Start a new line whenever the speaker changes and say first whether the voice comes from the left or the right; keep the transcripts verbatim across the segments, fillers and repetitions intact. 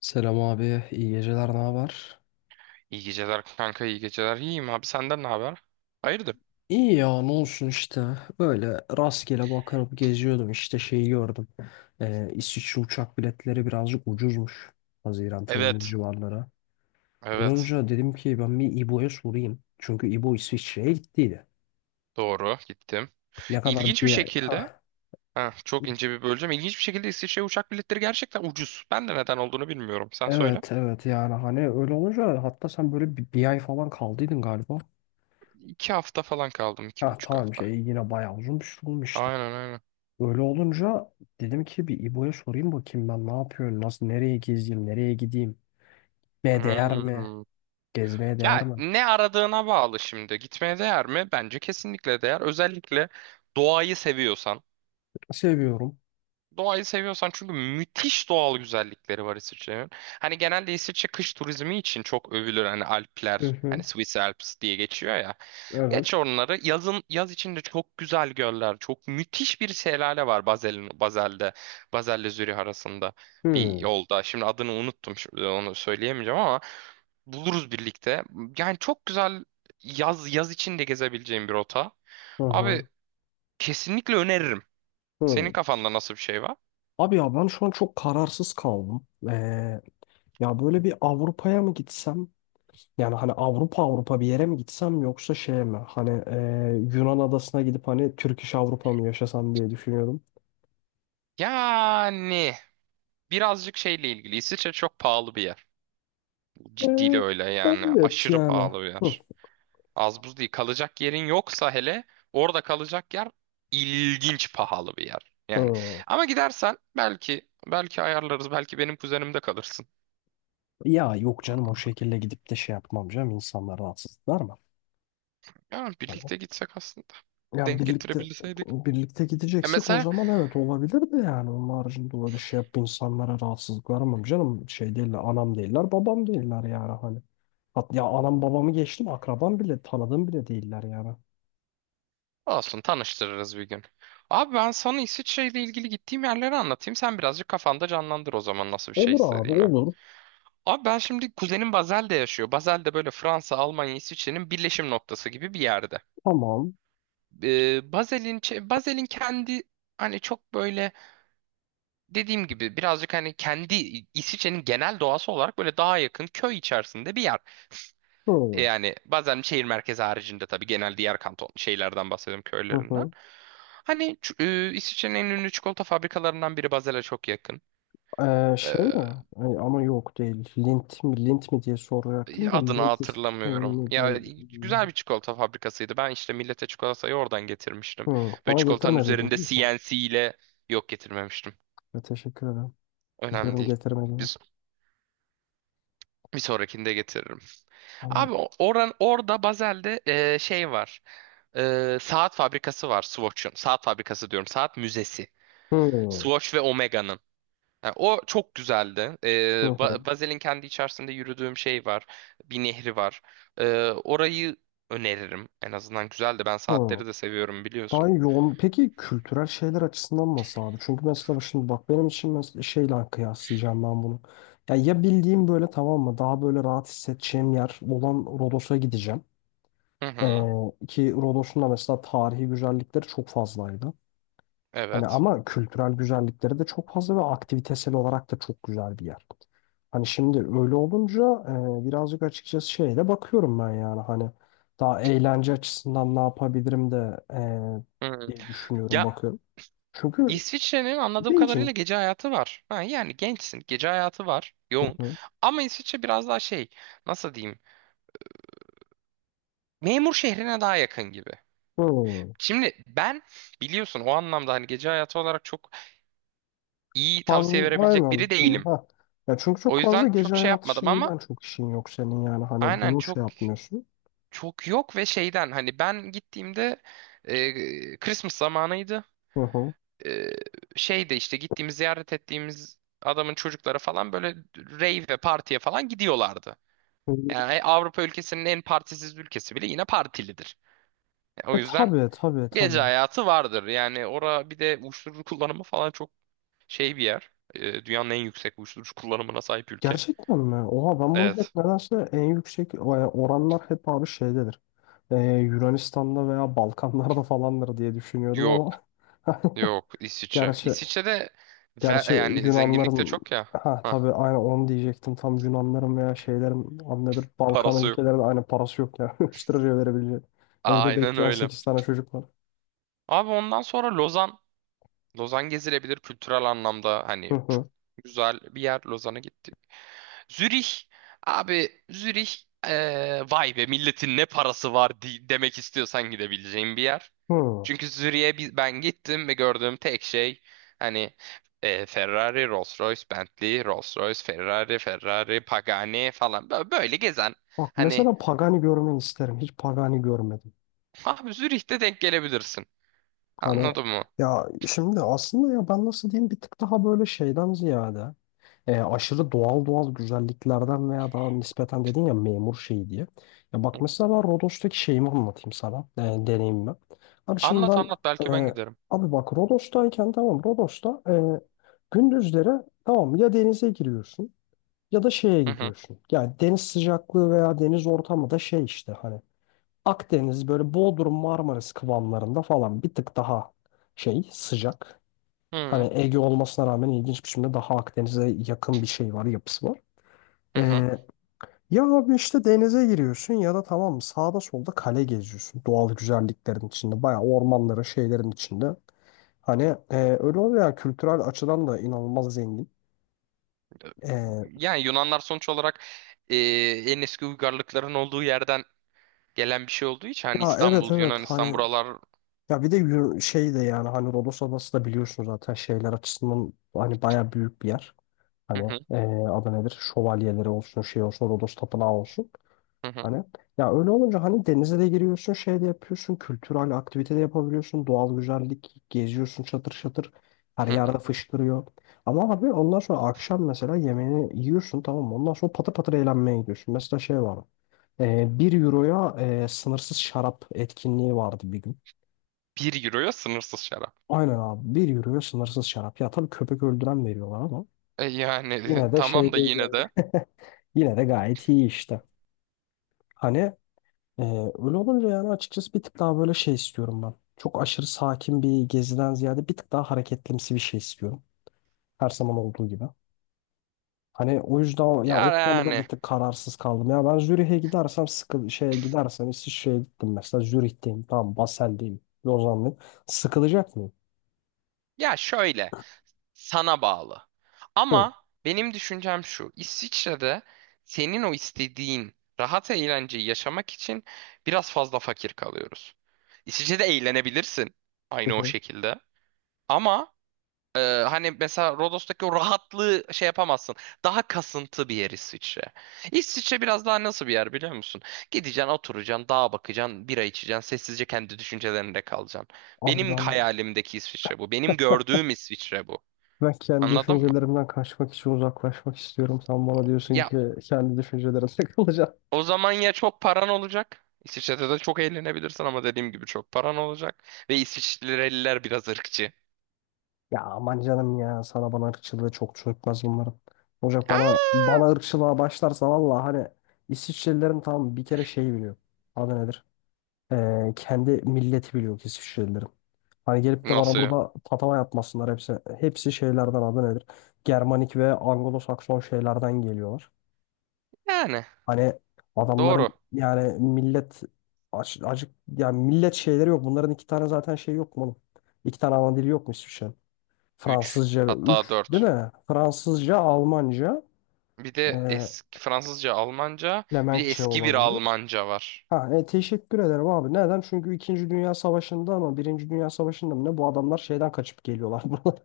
left: Selam abi, iyi geceler, ne haber?
right: İyi geceler kanka, iyi geceler. İyiyim abi, senden ne haber? Hayırdır?
left: İyi ya, ne olsun işte. Böyle rastgele bakınıp geziyordum işte şeyi gördüm. Ee, İsviçre uçak biletleri birazcık ucuzmuş. Haziran, Temmuz
right: Evet,
left: civarları. Öyle
right: evet.
left: olunca dedim ki ben bir İbo'ya sorayım. Çünkü İbo İsviçre'ye gittiydi.
right: Doğru, gittim.
left: Ne kadar
right: İlginç bir
left: bir ay...
right: şekilde,
left: Hah.
right: ha, çok ince bir böleceğim. İlginç bir şekilde İsviçre uçak biletleri gerçekten ucuz. Ben de neden olduğunu bilmiyorum. Sen söyle.
left: Evet evet, yani hani öyle olunca hatta sen böyle bir, bir ay falan kaldıydın galiba.
right: İki hafta falan kaldım, iki
left: Ha
right: buçuk
left: tamam,
right: hafta.
left: şey yine bayağı uzun bir şey olmuş işte.
right: Aynen aynen.
left: Öyle olunca dedim ki bir İbo'ya sorayım bakayım ben ne yapıyorum, nasıl, nereye gezeyim, nereye gideyim, ne değer mi,
right: Hmm.
left: gezmeye değer
right: Ya
left: mi?
right: ne aradığına bağlı şimdi. Gitmeye değer mi? Bence kesinlikle değer. Özellikle doğayı seviyorsan.
left: Seviyorum.
right: Doğayı seviyorsan çünkü müthiş doğal güzellikleri var İsviçre'nin. Hani genelde İsviçre kış turizmi için çok övülür. Hani
left: Hı
right: Alpler, hani
left: hı,
right: Swiss Alps diye geçiyor ya. Geç
left: evet.
right: onları. Yazın yaz içinde çok güzel göller, çok müthiş bir şelale var Basel'in Basel'de Baselle Zürih arasında bir
left: Hı
right: yolda. Şimdi adını unuttum. Şimdi onu söyleyemeyeceğim ama buluruz birlikte. Yani çok güzel yaz yaz içinde gezebileceğim bir rota.
left: hı
right: Abi
left: hı.
right: kesinlikle öneririm. Senin
left: Hı.
right: kafanda nasıl bir şey var?
left: Abi ya ben şu an çok kararsız kaldım. Ee, ya böyle bir Avrupa'ya mı gitsem? Yani hani Avrupa Avrupa bir yere mi gitsem yoksa şeye mi? Hani e, Yunan adasına gidip hani Türk iş Avrupa mı yaşasam diye düşünüyordum.
right: Yani birazcık şeyle ilgili. İsviçre çok pahalı bir yer. Ciddiyle
left: Ee,
right: öyle yani.
left: evet
right: Aşırı
left: yani.
right: pahalı bir
left: Hı.
right: yer. Az buz değil. Kalacak yerin yoksa hele orada kalacak yer ilginç pahalı bir yer. Yani
left: Hı.
right: ama gidersen belki belki ayarlarız. Belki benim kuzenimde kalırsın.
left: Ya yok canım, o şekilde gidip de şey yapmam canım, insanlar rahatsız eder mi?
right: Yani
left: Hani,
right: birlikte gitsek aslında.
left: ya
right: Denk
left: birlikte,
right: getirebilseydik.
left: birlikte
right: E
left: gideceksek o
right: mesela
left: zaman evet olabilir de yani onun haricinde öyle şey yap, insanlara rahatsızlık vermem canım, şey değiller, anam değiller, babam değiller yani hani. Hat, ya anam babamı geçtim akrabam bile, tanıdığım bile değiller yani.
right: olsun tanıştırırız bir gün. Abi ben sana İsviçre ile ilgili gittiğim yerleri anlatayım. Sen birazcık kafanda canlandır o zaman nasıl bir şey
left: Olur abi,
right: istediğini.
left: olur
right: Abi ben şimdi kuzenim Basel'de yaşıyor. Basel'de böyle Fransa, Almanya, İsviçre'nin birleşim noktası gibi bir yerde.
left: tamam.
right: Ee, Basel'in çe- Basel'in kendi hani çok böyle dediğim gibi birazcık hani kendi İsviçre'nin genel doğası olarak böyle daha yakın köy içerisinde bir yer. E,
left: Hı.
right: Yani bazen şehir merkezi haricinde tabii genel diğer kanton şeylerden bahsediyorum
left: Hı
right: köylerinden.
left: hı.
right: Hani ç- e, İsviçre'nin en ünlü çikolata fabrikalarından biri Basel'e çok yakın.
left: Ee, şey
right: Ee,
left: mi? Ay, ama yok değil. Lint mi, lint mi diye soracaktım da
right: Adını
left: lint is-
right: hatırlamıyorum. Ya güzel bir çikolata fabrikasıydı. Ben işte millete çikolatayı oradan getirmiştim.
left: Hı,
right: Böyle
left: bana
right: çikolatanın
left: getirme dedin
right: üzerinde
left: değil mi?
right: C N C ile yok getirmemiştim.
left: Ya teşekkür ederim.
right: Önemli
left: Gidiyorum
right: değil.
left: getirmediğine.
right: Biz bir sonrakinde getiririm.
left: Aynen.
right: Abi o- oran orada Bazel'de e, şey var. E, saat fabrikası var Swatch'ın. Saat fabrikası diyorum. Saat müzesi.
left: Hı, hı,
right: Swatch ve Omega'nın. Ha, o çok güzeldi. Ee,
left: hı,
right: Ba- Bazel'in kendi içerisinde yürüdüğüm şey var. Bir nehri var. Ee, orayı öneririm. En azından güzeldi. Ben
left: hı.
right: saatleri de seviyorum
left: Daha
right: biliyorsun.
left: yoğun. Peki kültürel şeyler açısından nasıl abi? Çünkü mesela şimdi bak benim için mesela şeyle kıyaslayacağım ben bunu. Ya, ya bildiğim böyle, tamam mı? Daha böyle rahat hissedeceğim yer olan Rodos'a gideceğim.
right: Hı hı.
left: Ee, Ki Rodos'un da mesela tarihi güzellikleri çok fazlaydı. Hani
right: Evet.
left: ama kültürel güzellikleri de çok fazla ve aktivitesel olarak da çok güzel bir yer. Hani şimdi öyle olunca e, birazcık açıkçası şeye de bakıyorum ben, yani hani daha eğlence açısından ne yapabilirim de e,
right: Hı.
left: diye düşünüyorum,
right: Ya
left: bakıyorum. Çünkü
right: İsviçre'nin anladığım kadarıyla
left: gencim.
right: gece hayatı var. Ha, yani gençsin. Gece hayatı var.
left: Hı
right: Yoğun.
left: hı.
right: Ama İsviçre biraz daha şey, nasıl diyeyim. Memur şehrine daha yakın gibi.
left: Hı.
right: Şimdi ben biliyorsun o anlamda hani gece hayatı olarak çok iyi
left: Fazla
right: tavsiye verebilecek
left: aynen
right: biri
left: hani,
right: değilim.
left: ha. Ya çünkü
right: O
left: çok fazla
right: yüzden
left: gece
right: çok şey
left: hayatı
right: yapmadım
left: şeyi
right: ama
left: ben çok işin yok senin yani hani
right: aynen
left: bunu
right: çok
left: şey yapmıyorsun.
right: çok yok ve şeyden hani ben gittiğimde e, Christmas zamanıydı.
left: Hı hı.
right: E, Şeyde işte gittiğimiz ziyaret ettiğimiz adamın çocukları falan böyle rave ve partiye falan gidiyorlardı.
left: Hı.
right: Yani Avrupa ülkesinin en partisiz ülkesi bile yine partilidir. E, O
left: E
right: yüzden
left: tabii tabii
right: gece
left: tabii.
right: hayatı vardır. Yani ora bir de uyuşturucu kullanımı falan çok şey bir yer. E, dünyanın en yüksek uyuşturucu kullanımına sahip ülke.
left: Gerçekten mi? Oha, ben bunu hep
right: Evet.
left: nedense en yüksek e, oranlar hep abi şeydedir. Ee, Yunanistan'da veya Balkanlarda falandır diye düşünüyordum ama
right: Yok. Yok İsviçre.
left: gerçi,
right: İsviçre'de ve- e,
left: gerçi
right: yani zenginlik de
left: Yunanların,
right: çok ya.
left: ha
right: Hah,
left: tabii aynı onu diyecektim, tam Yunanların veya şeylerin adı nedir, Balkan
right: parası yok.
left: ülkelerinde aynı parası yok ya üç liraya verebilecek. Evde
right: Aynen
left: bekleyen
right: öyle.
left: sekiz tane çocuk var.
right: Abi ondan sonra Lozan. Lozan gezilebilir kültürel anlamda.
left: Hı
right: Hani çok
left: hı.
right: güzel bir yer. Lozan'a gittik. Zürih abi Zürih, eee, vay be milletin ne parası var di- demek istiyorsan gidebileceğin bir yer.
left: Hı.
right: Çünkü Zürih'e bi- ben gittim ve gördüğüm tek şey hani eee, Ferrari, Rolls-Royce, Bentley, Rolls-Royce, Ferrari, Ferrari, Pagani falan, Bö- böyle gezen
left: Bak
right: hani
left: mesela Pagani görmeyi isterim. Hiç Pagani görmedim.
right: abi Zürih'te denk gelebilirsin.
left: Hani
right: Anladın mı?
left: ya şimdi aslında ya ben nasıl diyeyim, bir tık daha böyle şeyden ziyade e, aşırı doğal, doğal güzelliklerden veya daha nispeten dedin ya memur şeyi diye. Ya
right: Hı
left: bak
right: hı.
left: mesela ben Rodos'taki şeyimi anlatayım sana. E, deneyimimi. Abi şimdi
right: Anlat
left: ben
right: anlat belki ben
left: e,
right: giderim.
left: abi bak Rodos'tayken, tamam Rodos'ta, e, gündüzleri tamam ya denize giriyorsun ya da şeye
right: Hı hı.
left: gidiyorsun. Yani deniz sıcaklığı veya deniz ortamı da şey işte hani Akdeniz böyle Bodrum Marmaris kıvamlarında falan bir tık daha şey sıcak.
right: Hı
left: Hani
right: hı.
left: Ege olmasına rağmen ilginç bir biçimde daha Akdeniz'e yakın bir şey var, yapısı var.
right: Hı hı.
left: Ee, Ya abi işte denize giriyorsun ya da tamam sağda solda kale geziyorsun. Doğal güzelliklerin içinde, bayağı ormanların, şeylerin içinde. Hani e, öyle oluyor ya, kültürel açıdan da inanılmaz zengin. Ee,
right: Yani Yunanlar sonuç olarak eee, en eski uygarlıkların olduğu yerden gelen bir şey olduğu için hani
left: Ya evet
right: İstanbul,
left: evet
right: Yunanistan
left: hani,
right: buralar.
left: ya bir de yürü- şey de yani hani Rodos Adası da biliyorsun zaten şeyler açısından hani bayağı büyük bir yer.
right: Hı
left: Hani
right: hı,
left: e, adı nedir? Şövalyeleri olsun, şey olsun, Rodos Tapınağı olsun.
right: hı hı,
left: Hani ya öyle olunca hani denize de giriyorsun, şey de yapıyorsun, kültürel aktivite de yapabiliyorsun, doğal güzellik, geziyorsun çatır çatır, her
right: hı hı.
left: yerde fışkırıyor. Ama abi ondan sonra akşam mesela yemeğini yiyorsun, tamam mı? Ondan sonra patır patır eğlenmeye gidiyorsun. Mesela şey var, e, bir euroya e, sınırsız şarap etkinliği vardı bir gün.
right: Bir euroya sınırsız şarap.
left: Aynen abi, bir euroya sınırsız şarap. Ya tabii köpek öldüren veriyorlar ama
right: E yani, e,
left: yine de
right: tamam
left: şey
right: da
left: değil
right: yine
left: yani.
right: de,
left: Yine de gayet iyi işte. Hani. Ee, Öyle olunca yani açıkçası bir tık daha böyle şey istiyorum ben. Çok aşırı sakin bir geziden ziyade bir tık daha hareketlimsi bir şey istiyorum. Her zaman olduğu gibi. Hani o yüzden o- ya o
right: ya
left: konuda
right: yani,
left: bir tık kararsız kaldım. Ya ben Zürih'e gidersem, sıkı şeye gidersem, İsviçre'ye gittim mesela, Zürih'teyim, tamam Basel'deyim, Lozan'dayım. Sıkılacak mıyım?
right: ya şöyle, sana bağlı.
left: Hı
right: Ama benim düşüncem şu. İsviçre'de senin o istediğin rahat eğlenceyi yaşamak için biraz fazla fakir kalıyoruz. İsviçre'de eğlenebilirsin
left: hı.
right: aynı o
left: Hı.
right: şekilde. Ama Ee, hani mesela Rodos'taki o rahatlığı şey yapamazsın. Daha kasıntı bir yer İsviçre. İsviçre biraz daha nasıl bir yer biliyor musun? Gideceksin, oturacaksın, dağa bakacaksın, bira içeceksin, sessizce kendi düşüncelerinde kalacaksın.
left: Abi
right: Benim
left: ben
right: hayalimdeki İsviçre bu. Benim gördüğüm İsviçre bu.
left: ben kendi
right: Anladın mı?
left: düşüncelerimden kaçmak için uzaklaşmak istiyorum. Sen bana diyorsun
right: Ya
left: ki kendi düşüncelerine takılacağım.
right: o zaman ya çok paran olacak. İsviçre'de de çok eğlenebilirsin ama dediğim gibi çok paran olacak. Ve İsviçreliler biraz ırkçı.
left: Ya aman canım, ya sana bana ırkçılığı çok çökmez bunların. Olacak, bana
right: Aa!
left: bana ırkçılığa başlarsa valla hani İsviçrelilerin tam bir kere şeyi biliyor. Adı nedir? Ee, kendi milleti biliyor ki İsviçrelilerin. Hani gelip de bana
right: Nasıl ya?
left: burada tatava yapmasınlar hepsi. Hepsi şeylerden, adı nedir? Germanik ve Anglo-Sakson şeylerden geliyorlar.
right: Yani
left: Hani adamların
right: doğru.
left: yani millet aç- acık, yani millet şeyleri yok. Bunların iki tane zaten şey yok mu oğlum? İki tane ana dili yok mu İsviçre'nin?
right: Üç,
left: Fransızca
right: hatta
left: üç değil
right: dört.
left: mi? Fransızca, Almanca,
right: Bir
left: e,
right: de eski Fransızca, Almanca, bir de
left: Flemenkçe
right: eski bir
left: olabilir.
right: Almanca var.
left: Ha, e, teşekkür ederim abi. Neden? Çünkü İkinci Dünya Savaşı'nda mı, Birinci Dünya Savaşı'nda mı, ne, bu adamlar şeyden kaçıp geliyorlar. Bunlar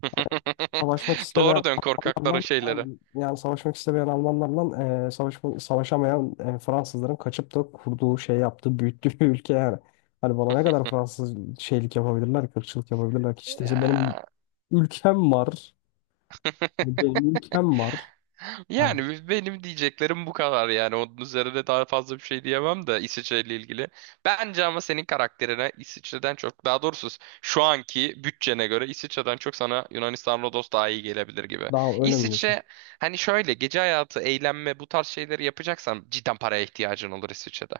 left: savaşmak istemeyen
right: Doğru, dön korkakların
left: Almanlarla,
right: şeyleri.
left: aynen, yani savaşmak istemeyen Almanlarla e, savaşma- savaşamayan e, Fransızların kaçıp da kurduğu, şey yaptığı, büyüttüğü bir ülke yani. Hani bana ne kadar Fransız şeylik yapabilirler, kırkçılık yapabilirler ki, işte benim
right: Ya.
left: ülkem var, benim ülkem var. Hani.
right: Yani benim diyeceklerim bu kadar, yani onun üzerine daha fazla bir şey diyemem de İsviçre ile ilgili. Bence ama senin karakterine İsviçre'den çok, daha doğrusu şu anki bütçene göre İsviçre'den çok sana Yunanistan, Rodos daha iyi gelebilir gibi.
left: Daha önemli şey.
right: İsviçre hani, şöyle gece hayatı, eğlenme bu tarz şeyleri yapacaksan cidden paraya ihtiyacın olur İsviçre'de.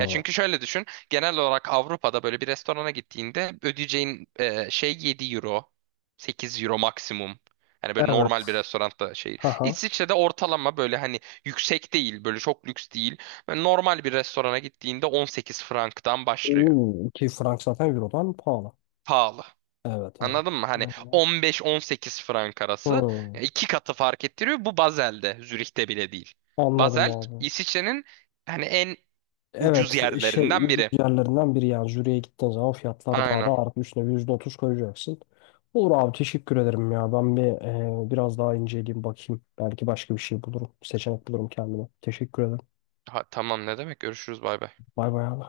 right: Ya çünkü şöyle düşün, genel olarak Avrupa'da böyle bir restorana gittiğinde ödeyeceğin e, şey yedi euro, sekiz euro maksimum. Hani böyle normal bir
left: Evet.
right: restoranda şey,
left: Haha.
right: İsviçre'de ortalama böyle hani yüksek değil, böyle çok lüks değil. Böyle normal bir restorana gittiğinde on sekiz franktan başlıyor.
left: Hmm. Ki frank zaten Euro'dan pahalı.
right: Pahalı.
left: Evet evet.
right: Anladın mı? Hani
left: Öyle.
right: on beş on sekiz frank arası.
left: Hmm.
right: Ya iki katı fark ettiriyor. Bu Basel'de, Zürih'te bile değil.
left: Anladım
right: Basel,
left: abi.
right: İsviçre'nin hani en ucuz
left: Evet, şey
right: yerlerinden
left: ucuz
right: biri.
left: yerlerinden biri, yani jüriye gittiğin zaman fiyatlar daha
right: Aynen.
left: da artı üstüne yüzde otuz koyacaksın. Olur abi, teşekkür ederim ya. Ben bir e, biraz daha inceleyeyim bakayım. Belki başka bir şey bulurum. Seçenek bulurum kendime. Teşekkür ederim.
right: Ha, tamam, ne demek? Görüşürüz, bay bay.
left: Bay bay abi.